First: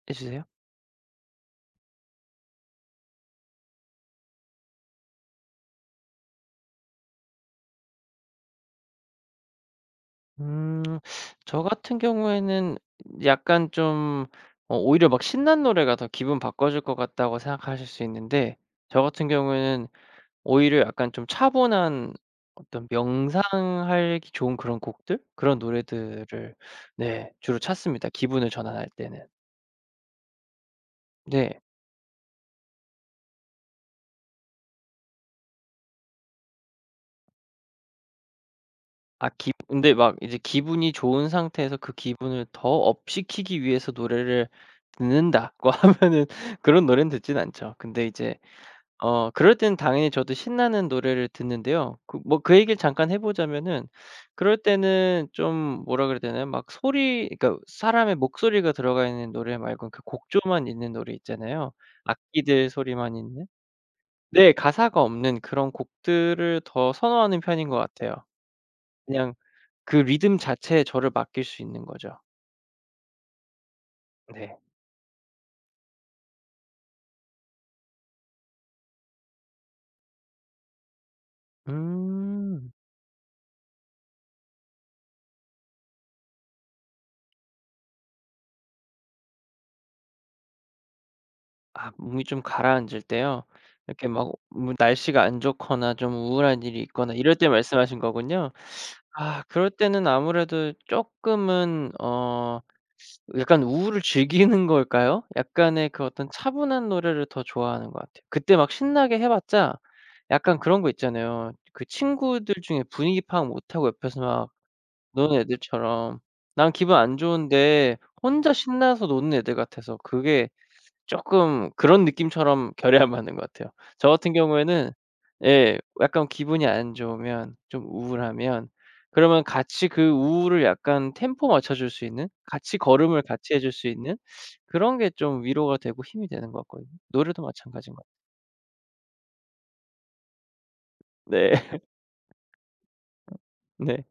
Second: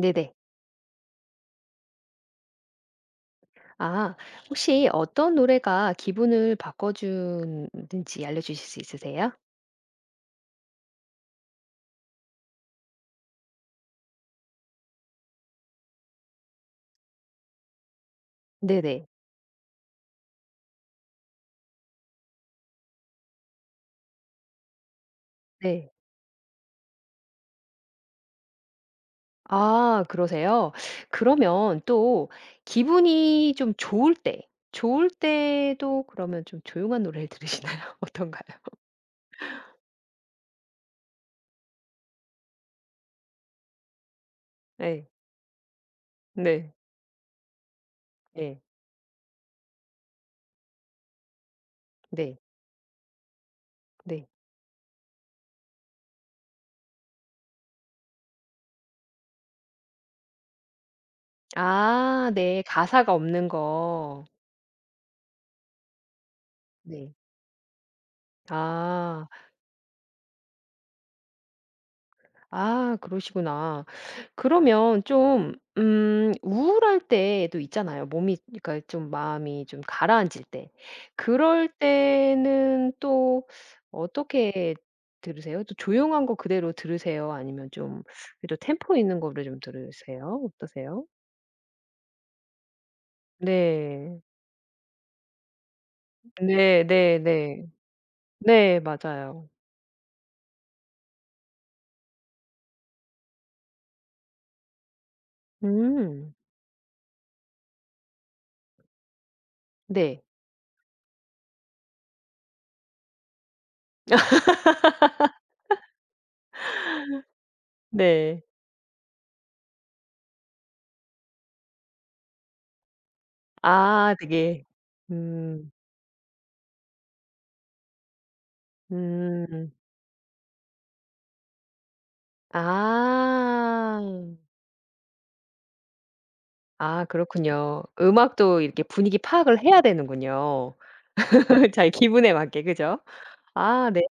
네네. 해주세요. 아, 혹시 어떤 노래가 기분을 바꿔주는지 알려주실 수 있으세요? 음. 저 같은 경우에는 약간 좀 오히려 막 신난 노래가 더 기분 바꿔 줄 것 같다고 생각하실 수 있는데, 저 네네. 같은 경우에는 오히려 약간 좀 차분한 어떤 명상하기 좋은 그런 곡들, 그런 네. 노래들을 네, 주로 찾습니다, 기분을 전환할 때는. 아, 그러세요? 네. 그러면 또 기분이 좀 좋을 때 좋을 때도 그러면 좀 조용한 노래를 들으시나요? 어떤가요? 아 기 근데 막 이제 기분이 좋은 상태에서 그 기분을 더 업시키기 위해서 노래를 네. 듣는다고 하면은 네. 그런 노래는 듣진 않죠. 근데 이제 네. 그럴 땐 당연히 저도 신나는 노래를 듣는데요. 그 뭐 네. 그 얘기를 잠깐 해 보자면은 네. 그럴 때는 좀 뭐라 그래야 되나요? 막 소리, 그러니까 사람의 목소리가 들어가 있는 노래 말고 그 곡조만 있는 노래 있잖아요. 아, 네. 악기들 소리만 가사가 있는. 없는 거. 네, 가사가 없는 그런 곡들을 더 네. 선호하는 편인 것 같아요. 아. 그냥 그 리듬 자체에 저를 맡길 수 있는 거죠. 아, 그러시구나. 네. 그러면 좀 우울할 때도 있잖아요. 몸이, 그러니까 좀 마음이 좀 가라앉을 때. 그럴 음. 때는 또 어떻게 들으세요? 또 조용한 거 그대로 들으세요? 아니면 좀 그래도 템포 있는 거를 좀 들으세요? 어떠세요? 아, 몸이 좀 가라앉을 때요? 이렇게 네. 막 뭐 날씨가 안 좋거나 좀 우울한 일이 네 있거나 네 이럴 때 네. 말씀하신 거군요. 네, 아, 맞아요. 그럴 때는 아무래도 조금은 약간 우울을 즐기는 걸까요? 약간의 그 어떤 음. 차분한 노래를 더 좋아하는 것 같아요. 그때 막 신나게 해 봤자 네. 약간 그런 거 있잖아요. 그 친구들 중에 분위기 파악 못하고 옆에서 막 노는 애들처럼, 난 기분 안 좋은데 네. 혼자 신나서 노는 애들 같아서 그게 쪼끔 그런 느낌처럼 결의하 맞는 것 같아요. 저 아, 같은 되게. 경우에는 음. 예, 약간 기분이 안 좋으면 좀 우울하면 그러면 음. 같이 그 우울을 약간 템포 맞춰 줄 수 있는, 같이 걸음을 같이 해줄 수 아. 있는 그런 게 좀 위로가 되고 힘이 되는 것 같거든요. 아, 노래도 그렇군요. 마찬가지인 것 같아요. 음악도 이렇게 분위기 파악을 해야 되는군요. 네. 자기 기분에 맞게, 그죠? 아, 네. 네.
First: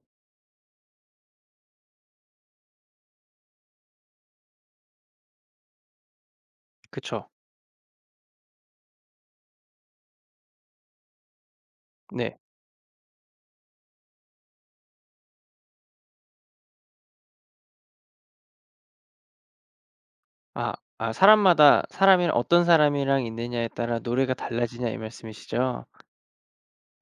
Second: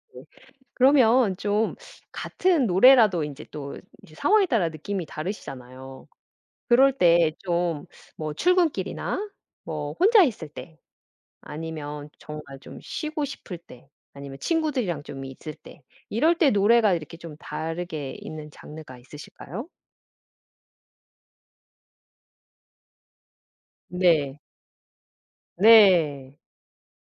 그러면 좀 같은 노래라도 인제 또 이제 상황에 따라 느낌이 다르시잖아요. 그럴 그쵸. 때 좀 뭐 출근길이나 뭐 혼자 있을 때, 아니면 네. 정말 좀 쉬고 싶을 때, 아니면 친구들이랑 좀 있을 때, 이럴 때 노래가 이렇게 좀 다르게 있는 장르가 있으실까요? 아 아, 사람마다, 사람이 어떤 사람이랑 있느냐에 따라 노래가 네. 달라지냐, 이 말씀이시죠? 네.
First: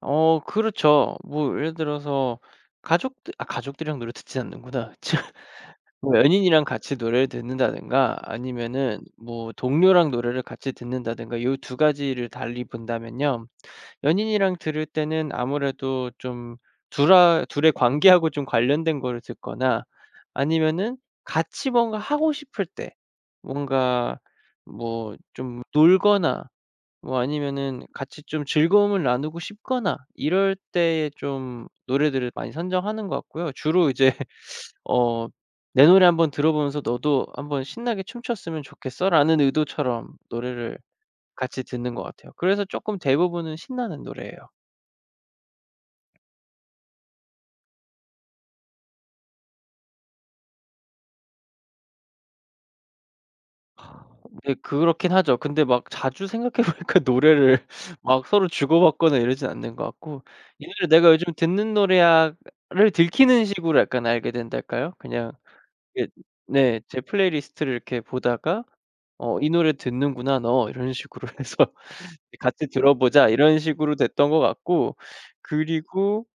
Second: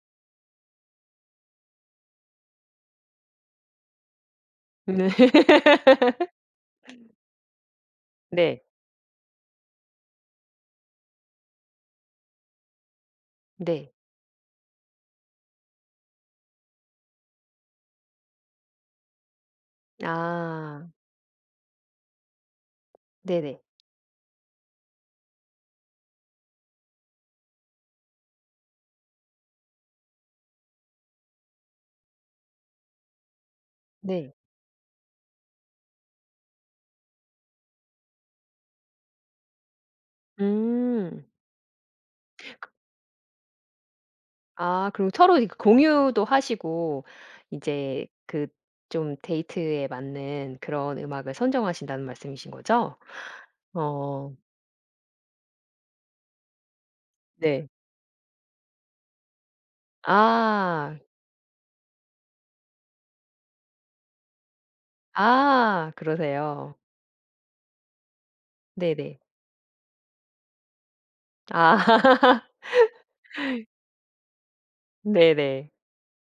그렇죠. 뭐 예를 들어서 가족들이랑 노래 듣지 않는구나. 네. 뭐 연인이랑 같이 노래를 듣는다든가 네. 아니면은 뭐 동료랑 노래를 같이 듣는다든가, 요 두 가지를 달리 본다면요. 네. 연인이랑 들을 때는 아무래도 좀 둘아 둘의 관계하고 좀 관련된 거를 듣거나 아, 아니면은 같이 뭔가 하고 싶을 때, 네네. 뭔가 뭐 좀 놀거나 뭐 아니면은 같이 좀 즐거움을 나누고 싶거나, 이럴 때에 좀 노래들을 많이 선정하는 것 같고요. 주로 이제 네. 어 "내 노래 한번 들어 보면서 너도 한번 신나게 춤췄으면 좋겠어."라는 의도처럼 노래를 음. 같이 듣는 것 같아요. 그래서 조금 대부분은 신나는 노래예요. 아, 그리고 서로 이렇게 공유도 하시고 이제 그, 좀 데이트에 맞는 그런 음악을 선정하신다는 말씀이신 거죠? 어, 네, 그렇긴 하죠. 근데 막 자주 생각해 보니까 노래를 네. 막 서로 주고받거나 이러진 않는 것 같고, '이 노래 아. 내가 요즘 듣는 노래야.'를 들키는 식으로 약간 알게 된달까요? 그냥 아, 예. 그러세요. 네. 제 플레이리스트를 이렇게 보다가 네네. '어 이 노래 듣는구나 너.' 이런 식으로 해서 아 "같이 들어보자." 이런 식으로 됐던 것 같고, 네네. 그리고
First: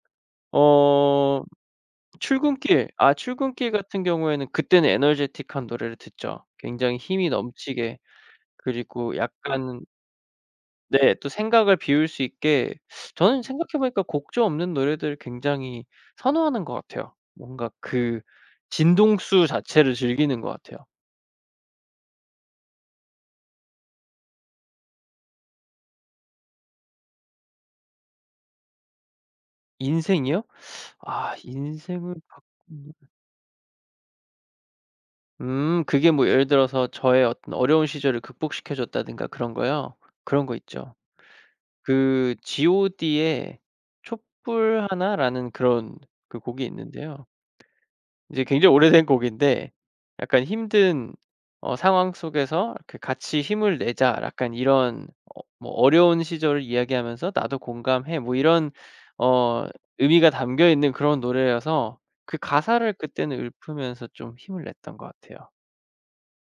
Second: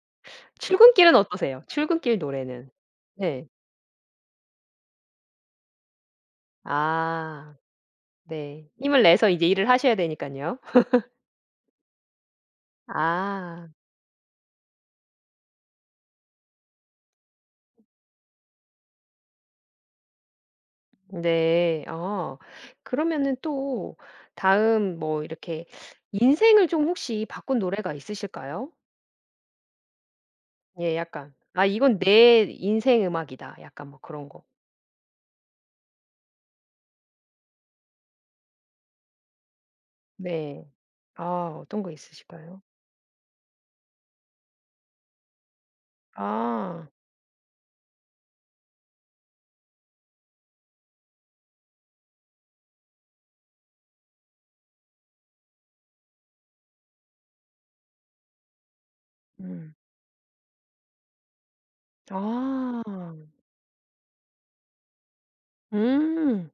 출근길은 어 어떠세요? 출근길 노래는? 출근길, 네. 출근길 같은 경우에는 그때는 에너제틱한 노래를 듣죠. 굉장히 힘이 아, 넘치게. 네. 힘을 그리고 내서 이제 일을 약간 하셔야 되니깐요. 네, 또 생각을 비울 수 있게. 저는 아. 생각해 보니까 곡조 없는 노래들을 굉장히 선호하는 것 같아요. 뭔가 그 진동수 자체를 즐기는 것 같아요. 네. 아, 그러면은 또 다음 뭐 이렇게 인생을 좀 혹시 바꾼 노래가 있으실까요? 인생이요? 예, 아, 약간 '아, 이건 인생을 내 바꾼. 인생 음악이다.' 약간 뭐 그런 거. 음, 그게 뭐 예를 들어서 저의 어떤 어려운 시절을 극복시켜 줬다든가 그런 거요? 그런 거 네. 있죠. 아, 어떤 거 그 있으실까요? G.O.D의 촛불 하나라는 그런 그 곡이 아. 있는데요. 이제 굉장히 오래된 곡인데 약간 힘든 상황 속에서 이렇게 '같이 힘을 내자.' 약간 이런, 뭐 어려운 시절을 이야기하면서 '나도 공감해.' 뭐 이런 어 음. 의미가 담겨 있는 그런 노래여서 그 아. 가사를 그때는 읊으면서 좀 힘을 냈던 것 같아요. 음.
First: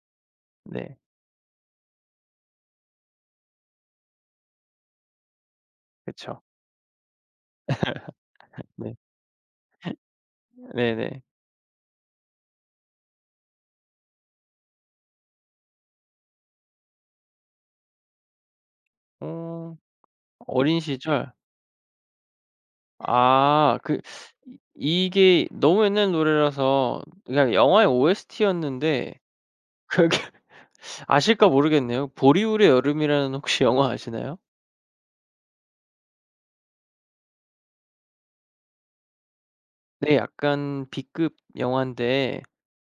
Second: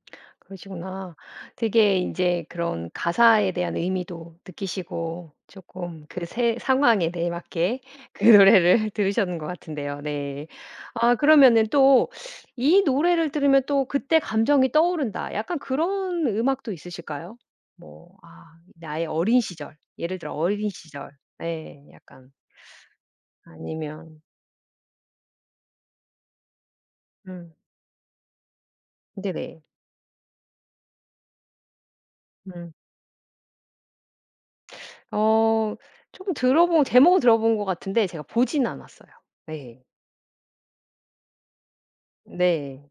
네. 그러시구나. 되게 이제 그런 가사에 대한 의미도 느끼시고 조금 그 그쵸. 세, 상황에 네 맞게 그 노래를 네. 들으셨는 것 같은데요. 네. 아, 네네. 그러면은 또 '이 노래를 들으면 또 그때 감정이 떠오른다.' 약간 그런 음악도 있으실까요? 뭐, 아 나의 어린 어, 시절, 예를 들어 어린 어린 시절. 시절? 네. 약간. 아 그 아니면. 이 이게 너무 옛날 노래라서 그냥 음. 영화의 OST였는데, 네네. 그게 아실까 모르겠네요. 보리울의 음. 여름이라는, 혹시 영화 아시나요? 어, 좀 들어본, 제목은 들어본 것 같은데 제가 보진 않았어요. 네. 네, 약간 B급 영화인데 네.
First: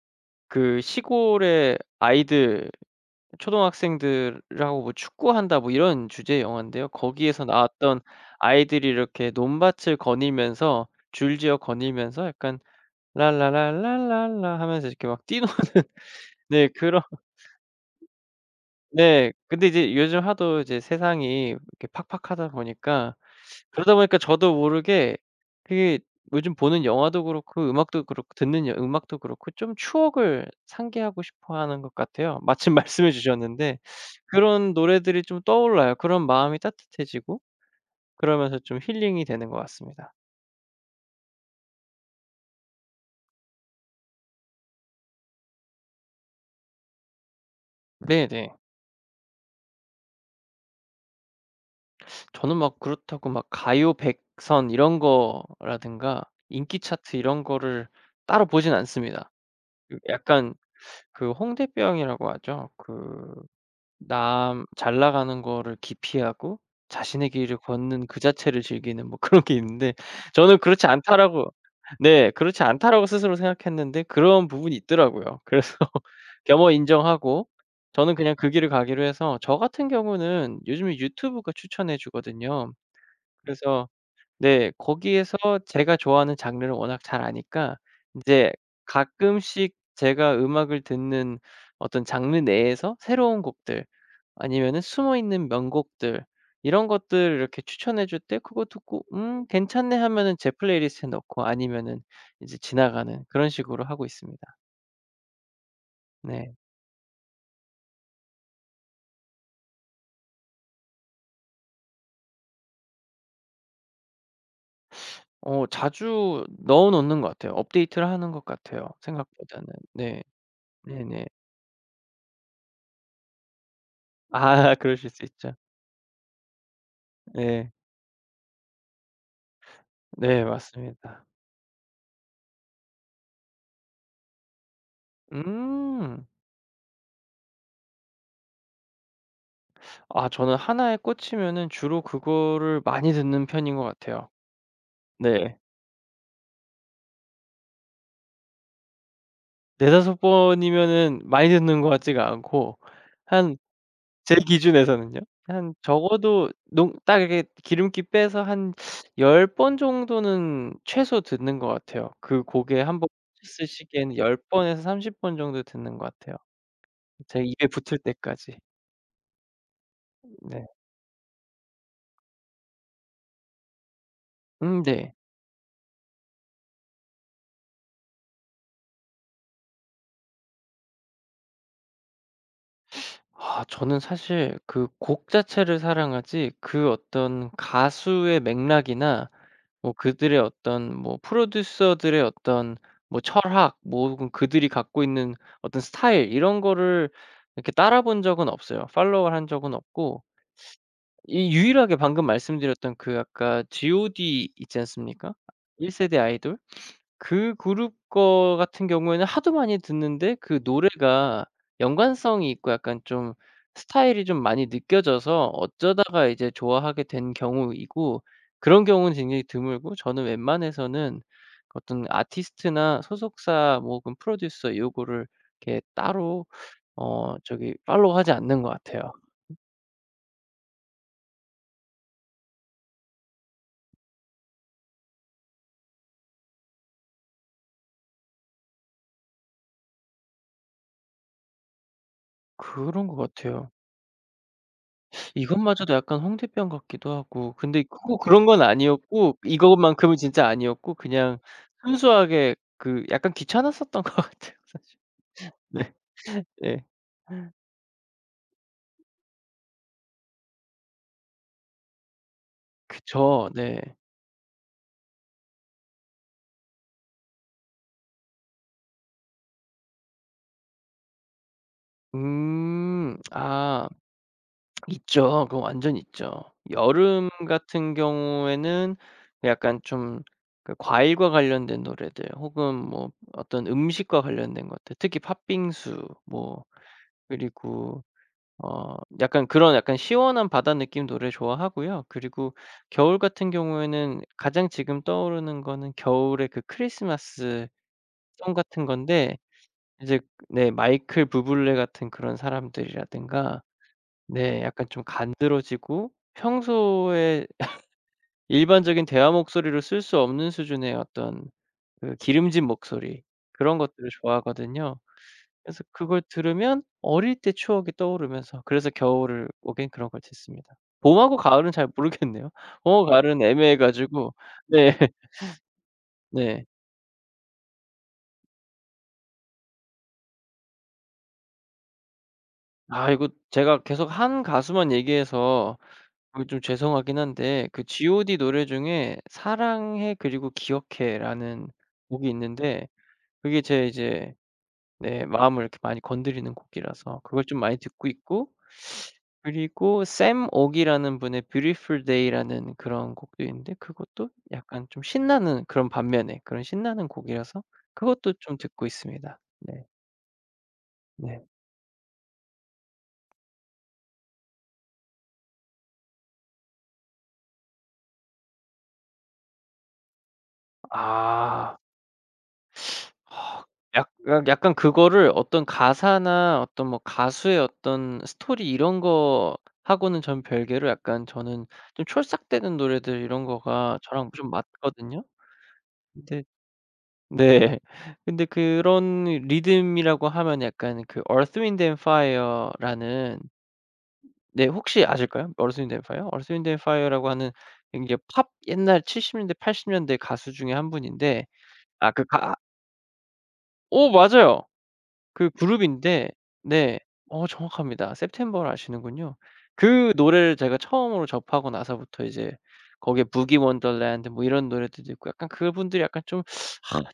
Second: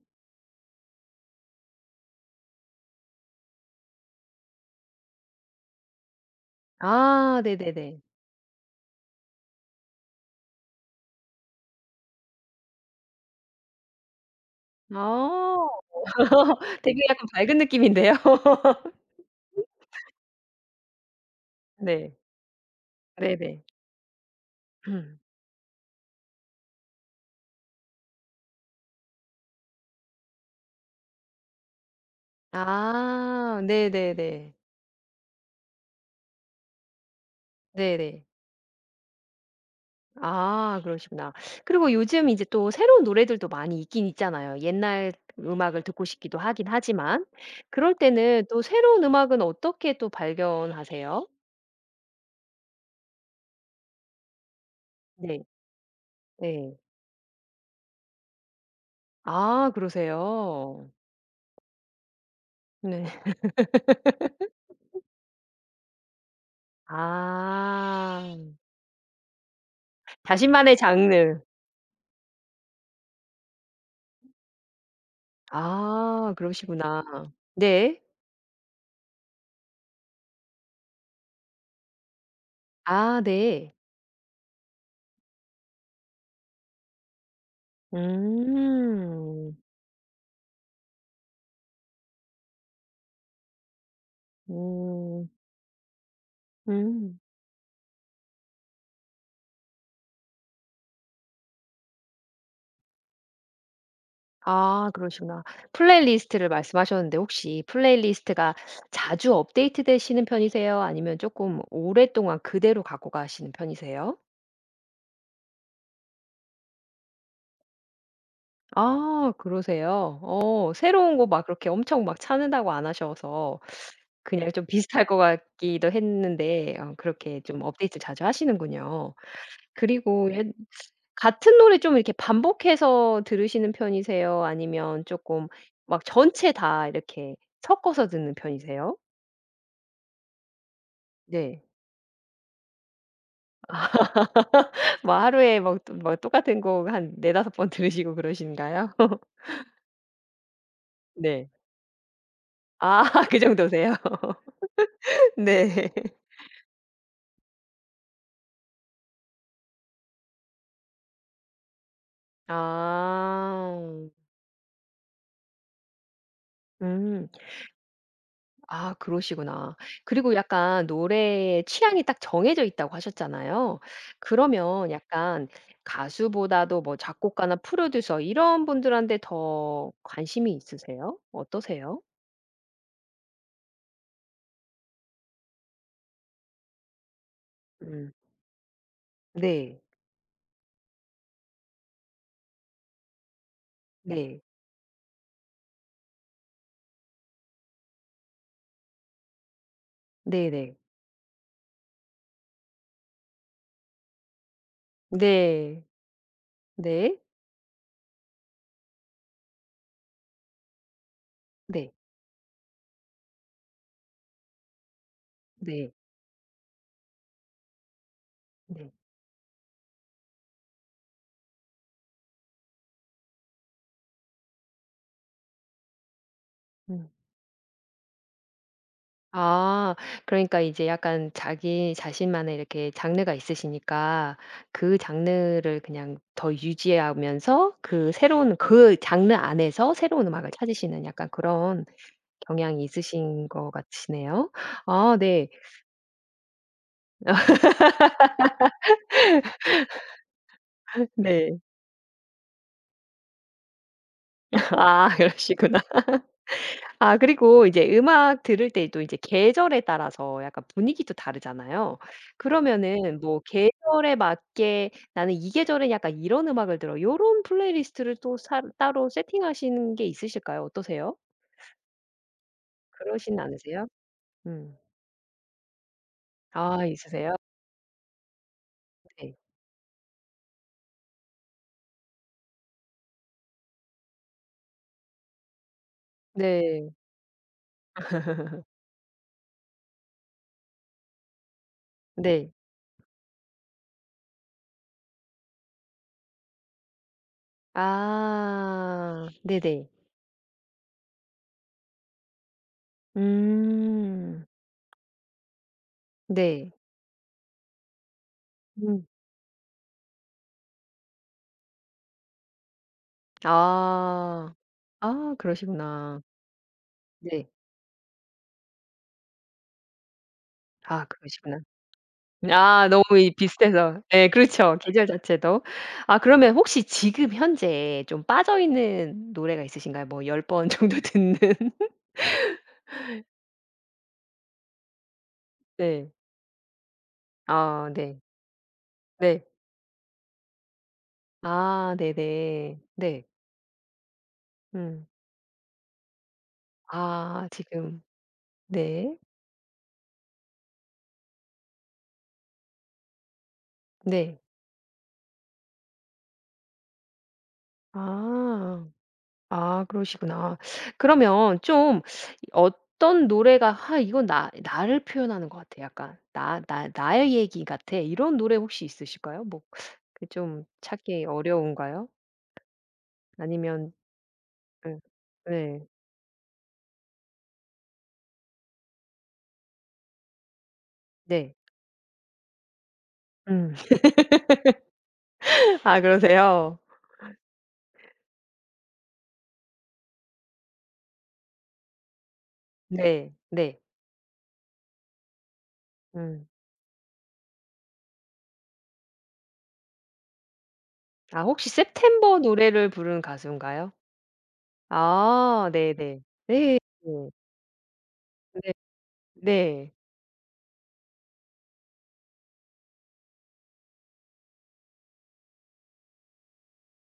그 시골의 아이들, 초등학생들하고 뭐 축구한다 뭐 이런 주제의 영화인데요. 아, 거기에서 나왔던 네네네. 아이들이 이렇게 논밭을 거닐면서, 줄지어 거닐면서 약간 랄라랄랄랄라 하면서 이렇게 막 뛰노는. 아. 네, 되게 그런. 약간 밝은 느낌인데요. 네, 근데 이제 요즘 하도 이제 세상이 이렇게 네. 팍팍하다 보니까, 네네. 그러다 보니까 저도 모르게 음. 그게 요즘 보는 영화도 그렇고 음악도 그렇고 듣는 여 음악도 그렇고 좀 추억을 상기하고 싶어 하는 것 같아요. 마침 말씀해 아, 주셨는데 네네네. 그런 노래들이 좀 떠올라요. 그런 마음이 따뜻해지고 네네. 그러면서 좀 힐링이 되는 것 같습니다. 아, 그러시구나. 그리고 요즘 이제 또 새로운 노래들도 많이 있긴 있잖아요. 옛날 음악을 듣고 싶기도 하긴 하지만 그럴 때는 네네. 또 새로운 음악은 어떻게 또 발견하세요? 저는 막 그렇다고 막 가요 백선 이런 네. 거라든가 네. 인기 차트 이런 거를 따로 보진 않습니다. 아, 그 약간 그러세요? 그 홍대병이라고 하죠. 네. 그 남 잘 나가는 거를 기피하고 자신의 길을 걷는 그 아. 자체를 즐기는 뭐 그런 게 있는데, 저는 자신만의 그렇지 장르. 않다라고 네, 그렇지 않다라고 스스로 생각했는데 그런 부분이 있더라고요. 그래서 아, 겸허 그러시구나. 인정하고 네. 저는 그냥 그 길을 가기로 해서, 저 같은 경우는 요즘에 유튜브가 추천해 주거든요. 아, 네. 그래서 네, 거기에서 제가 좋아하는 장르를 워낙 잘 아니까 이제 음. 가끔씩 제가 음악을 듣는 어떤 장르 내에서 새로운 곡들 아니면은 숨어 음. 있는 명곡들, 이런 음. 것들을 이렇게 추천해 줄 때 그거 듣고 '음 괜찮네.' 하면은 제 플레이리스트에 넣고 아니면은 이제 지나가는 그런 식으로 하고 있습니다. 아, 그러시구나. 플레이리스트를 네. 말씀하셨는데, 혹시 플레이리스트가 자주 업데이트 되시는 편이세요? 아니면 조금 오랫동안 그대로 갖고 가시는 편이세요? 자주 넣어 놓는 것 같아요. 업데이트를 하는 것 같아요, 아, 생각보다는. 그러세요? 네. 어, 새로운 거 네네. 막 그렇게 엄청 막 찾는다고 안 하셔서 아 그냥 좀 비슷할 그러실 것 수 있죠. 같기도 했는데 어, 그렇게 좀 네. 업데이트를 자주 하시는군요. 그리고 네, 옛, 맞습니다. 같은 노래 좀 이렇게 반복해서 들으시는 편이세요? 아니면 쪼끔 막 음. 전체 다 이렇게 섞어서 듣는 편이세요? 아, 저는 하나에 네. 꽂히면은 주로 그거를 많이 듣는 편인 것 같아요. 뭐 네. 하루에 막 또 뭐 똑같은 곡 한 4-5번 들으시고 그러신가요? 네다섯 번이면은 많이 네. 듣는 것 같지가 않고 아, 그 한, 정도세요? 제 기준에서는요. 한 네. 적어도 농 딱 이렇게 기름기 빼서 한 10번 정도는 최소 듣는 것 같아요. 그 곡에 1번 꽂혔을 아. 시기에는 열 번에서 30번 정도 듣는 것 같아요. 음. 제 입에 붙을 때까지. 아, 그러시구나. 그리고 네. 약간 노래의 취향이 딱 정해져 있다고 하셨잖아요. 음, 그러면 네. 약간 가수보다도 뭐 작곡가나 프로듀서 이런 분들한테 더 관심이 있으세요? 어떠세요? 아, 저는 사실 그 곡 자체를 사랑하지 그 어떤 음. 가수의 맥락이나 네. 뭐 그들의 어떤 뭐 프로듀서들의 어떤 뭐 철학 뭐 혹은 네. 그들이 갖고 있는 어떤 스타일 이런 거를 이렇게 따라 본 적은 없어요. 팔로우를 한 적은 없고 네네. 이 유일하게 방금 말씀드렸던 그 아까 GOD 있지 않습니까? 네. 1세대 아이돌? 네. 그 그룹 거 같은 경우에는 하도 많이 듣는데 그 노래가 네. 연관성이 있고 약간 좀 스타일이 좀 많이 느껴져서 네. 어쩌다가 이제 좋아하게 된 경우이고 그런 네. 경우는 굉장히 드물고, 저는 웬만해서는 어떤 아티스트나 소속사 뭐 혹은 프로듀서 요거를 이렇게 따로 네. 저기 팔로우하지 않는 것 같아요. 아. 그러니까 이제 약간 자기 자신만의 이렇게 장르가 있으시니까 그 장르를 그냥 더 유지하면서 그 새로운 장르 안에서 새로운 음악을 찾으시는, 약간 그런 경향이 그런 것 있으신 같아요. 것 같으시네요. 아, 네. 이것마저도 약간 홍대병 같기도 하고, 근데 꼭 그런 건 아니었고 이것만큼은 진짜 아니었고 그냥 네. 순수하게 그 약간 귀찮았었던 것 같아요. 아, 그러시구나. 네. 네, 아, 그리고 이제 음악 들을 때도 이제 계절에 따라서 약간 분위기도 다르잖아요. 그러면은 뭐 그쵸. 네. 계절에 맞게 '나는 이 계절엔 약간 이런 음악을 들어.' 요런 플레이리스트를 또 사 따로 세팅하시는 게 있으실까요? 어떠세요? 음. 그러진 아, 않으세요? 음. 있죠. 그거 완전 있죠. 아, 여름 있으세요? 같은 경우에는 네. 약간 좀 그 과일과 관련된 노래들 혹은 뭐 어떤 음식과 관련된 것들, 특히 팥빙수 뭐. 네. 그리고 약간 그런 약간 시원한 바다 느낌 노래 좋아하고요. 네. 그리고 겨울 같은 경우에는 가장 지금 떠오르는 거는 겨울의 그 크리스마스 송 같은 아. 건데, 네네. 이제 네, 마이클 부블레 같은 그런 사람들이라든가 음. 네, 약간 좀 간드러지고 네. 평소에 일반적인 음. 대화 목소리로 쓸 수 없는 수준의 어떤 그 기름진 목소리, 그런 것들을 아. 좋아하거든요. 아, 그래서 그걸 그러시구나. 들으면 어릴 네. 때 추억이 떠오르면서, 그래서 겨울을 오긴 그런 걸 듣습니다. 아, 봄하고 그러시구나. 가을은 잘 모르겠네요. 아, 봄하고 너무 이 가을은 애매해 비슷해서. 예, 가지고 그렇죠. 네. 계절 자체도. 아, 그러면 네. 혹시 지금 현재 좀 빠져 있는 노래가 있으신가요? 뭐 열 번 정도 듣는. 아 이거 제가 계속 한 가수만 얘기해서 네. 그게 좀 죄송하긴 한데, 그 아, 네. G.O.D 노래 중에 네. 사랑해 그리고 기억해라는 아, 네네. 곡이 네. 있는데, 네. 그게 제 이제 음. 네, 마음을 이렇게 많이 건드리는 곡이라서 그걸 아, 좀 많이 지금. 듣고 있고, 네. 그리고 샘 옥이라는 분의 Beautiful Day라는 그런 곡도 있는데 그것도 네. 약간 좀 신나는, 그런 반면에 그런 신나는 곡이라서 그것도 좀 듣고 아. 있습니다. 네. 아, 그러시구나. 네. 그러면 좀 어떤 노래가 '아, 이건 나 나를 표현하는 것 같아.' 약간 '나 나 나의 얘기 같아.' 이런 노래 혹시 있으실까요? 뭐 그 좀 찾기 아. 어려운가요? 허. 아니면. 약간 약간 예. 그거를 어떤 네. 가사나 어떤 뭐 가수의 어떤 스토리 이런 거하고는 전 별개로 약간 네. 저는 좀 촐싹대는 노래들 이런 음. 거가 저랑 좀 맞거든요. 아, 근데 그러세요? 네. 근데 그런 리듬이라고 하면 약간 그 Earth, Wind and 네. Fire라는 네. 네, 혹시 아실까요? Earth, Wind and Fire? 음. Earth, Wind and Fire라고 하는 이게 팝 옛날 70년대 80년대 가수 중에 한 아, 분인데. 혹시 아 그 September 가 노래를 부른 가수인가요? 어, 맞아요. 그 아, 네네. 그룹인데 네. 네. 네. 어, 정확합니다. September를 네. 아시는군요. 네. 그 노래를 제가 처음으로 접하고 나서부터 이제 거기에 Boogie Wonderland 뭐 이런 노래들도 있고 약간 그분들이 약간 좀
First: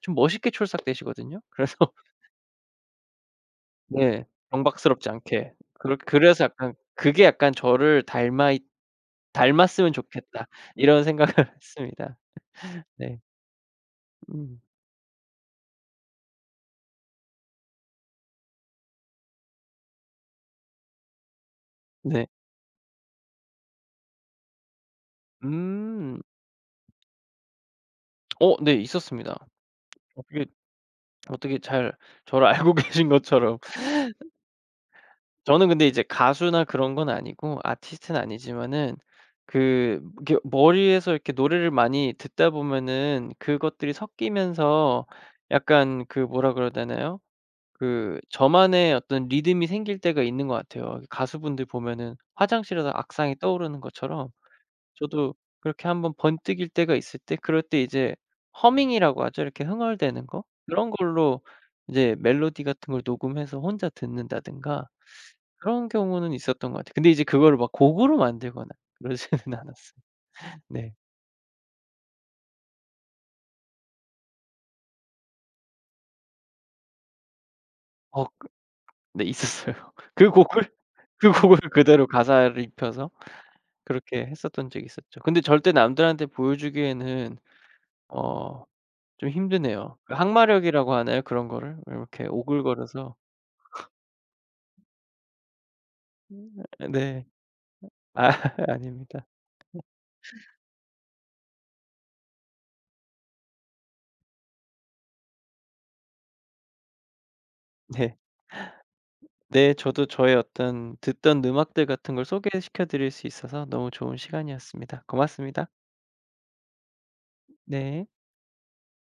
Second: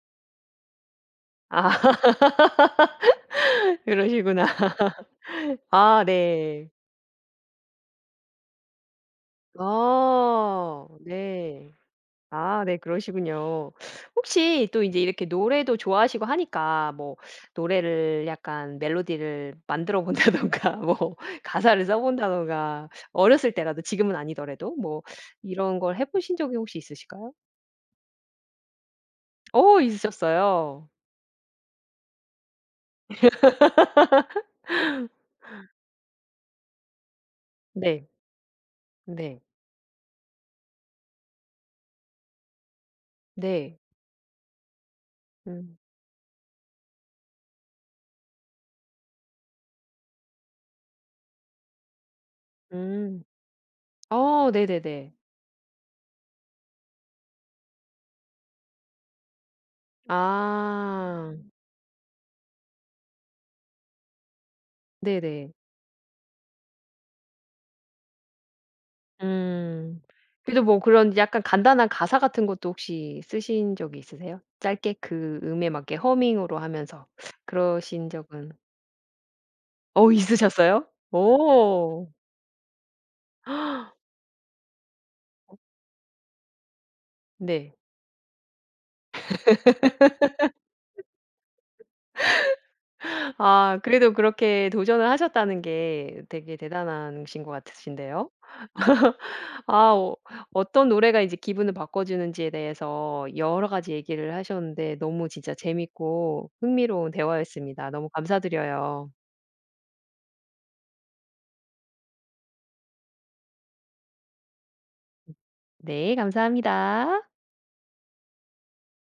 좀 멋있게 출석되시거든요. 그래서 아 네. 그러시구나. 경박스럽지 않게. 그렇 아, 그래서 네. 약간 그게 약간 저를 닮아 있 '닮았으면 좋겠다.' 아, 이런 생각을 네. 했습니다. 아, 네, 네. 그러시군요. 음. 혹시 또 이제 이렇게 노래도 좋아하시고 하니까 뭐 노래를 약간 멜로디를 만들어 본다던가 뭐 가사를 써본 네. 다던가 어렸을 때라도, 지금은 아니더라도 뭐 이런 걸 해 음. 보신 적이 혹시 있으실까요? 네, 있었습니다. 오, 어떻게, 있으셨어요. 어떻게 잘 저를 알고 계신 것처럼. 저는 근데 이제 가수나 그런 건 아니고 네. 아티스트는 아니지만은, 네. 그 이렇게 머리에서 이렇게 노래를 많이 듣다 보면은 네. 그것들이 섞이면서 음. 약간 그 뭐라 그래야 되나요? 그 저만의 어떤 리듬이 생길 때가 있는 것 같아요. 가수분들 보면은 화장실에서 음. 악상이 떠오르는 것처럼 어 네네네. 저도 그렇게 한번 번뜩일 때가 있을 때, 그럴 때 이제 허밍이라고 하죠. 이렇게 흥얼대는 거, 그런 아. 걸로 이제 멜로디 같은 걸 녹음해서 혼자 듣는다든가, 네네. 그런 경우는 있었던 것 같아요. 근데 이제 그거를 막 곡으로 만들거나 그러지는 않았어요. 음. 그래도 뭐 네. 그런 약간 간단한 가사 같은 것도 혹시 쓰신 적이 있으세요? 짧게 그 음에 맞게 허밍으로 하면서 그러신 어 적은. 네, 있었어요. 어 그 곡을 있으셨어요? 그 곡을 그대로 오. 가사를 입혀서 그렇게 했었던 적이 있었죠. 근데 절대 남들한테 보여주기에는 네. 어 좀 힘드네요. 그 항마력이라고 하나요? 그런 거를? 이렇게 오글거려서. 아, 그래도 그렇게 도전을 하셨다는 게 음. 되게 네. 대단하신 것 아 같으신데요. 아닙니다. 아. 어. 어떤 노래가 이제 기분을 바꿔 주는지에 대해서 여러 가지 얘기를 하셨는데 너무 진짜 재밌고 흥미로운 대화였습니다. 너무 네. 감사드려요. 네, 저도 저의 어떤 듣던 음악들 같은 걸 소개시켜 드릴 수 있어서 너무 좋은 시간이었습니다. 고맙습니다. 네, 감사합니다. 네.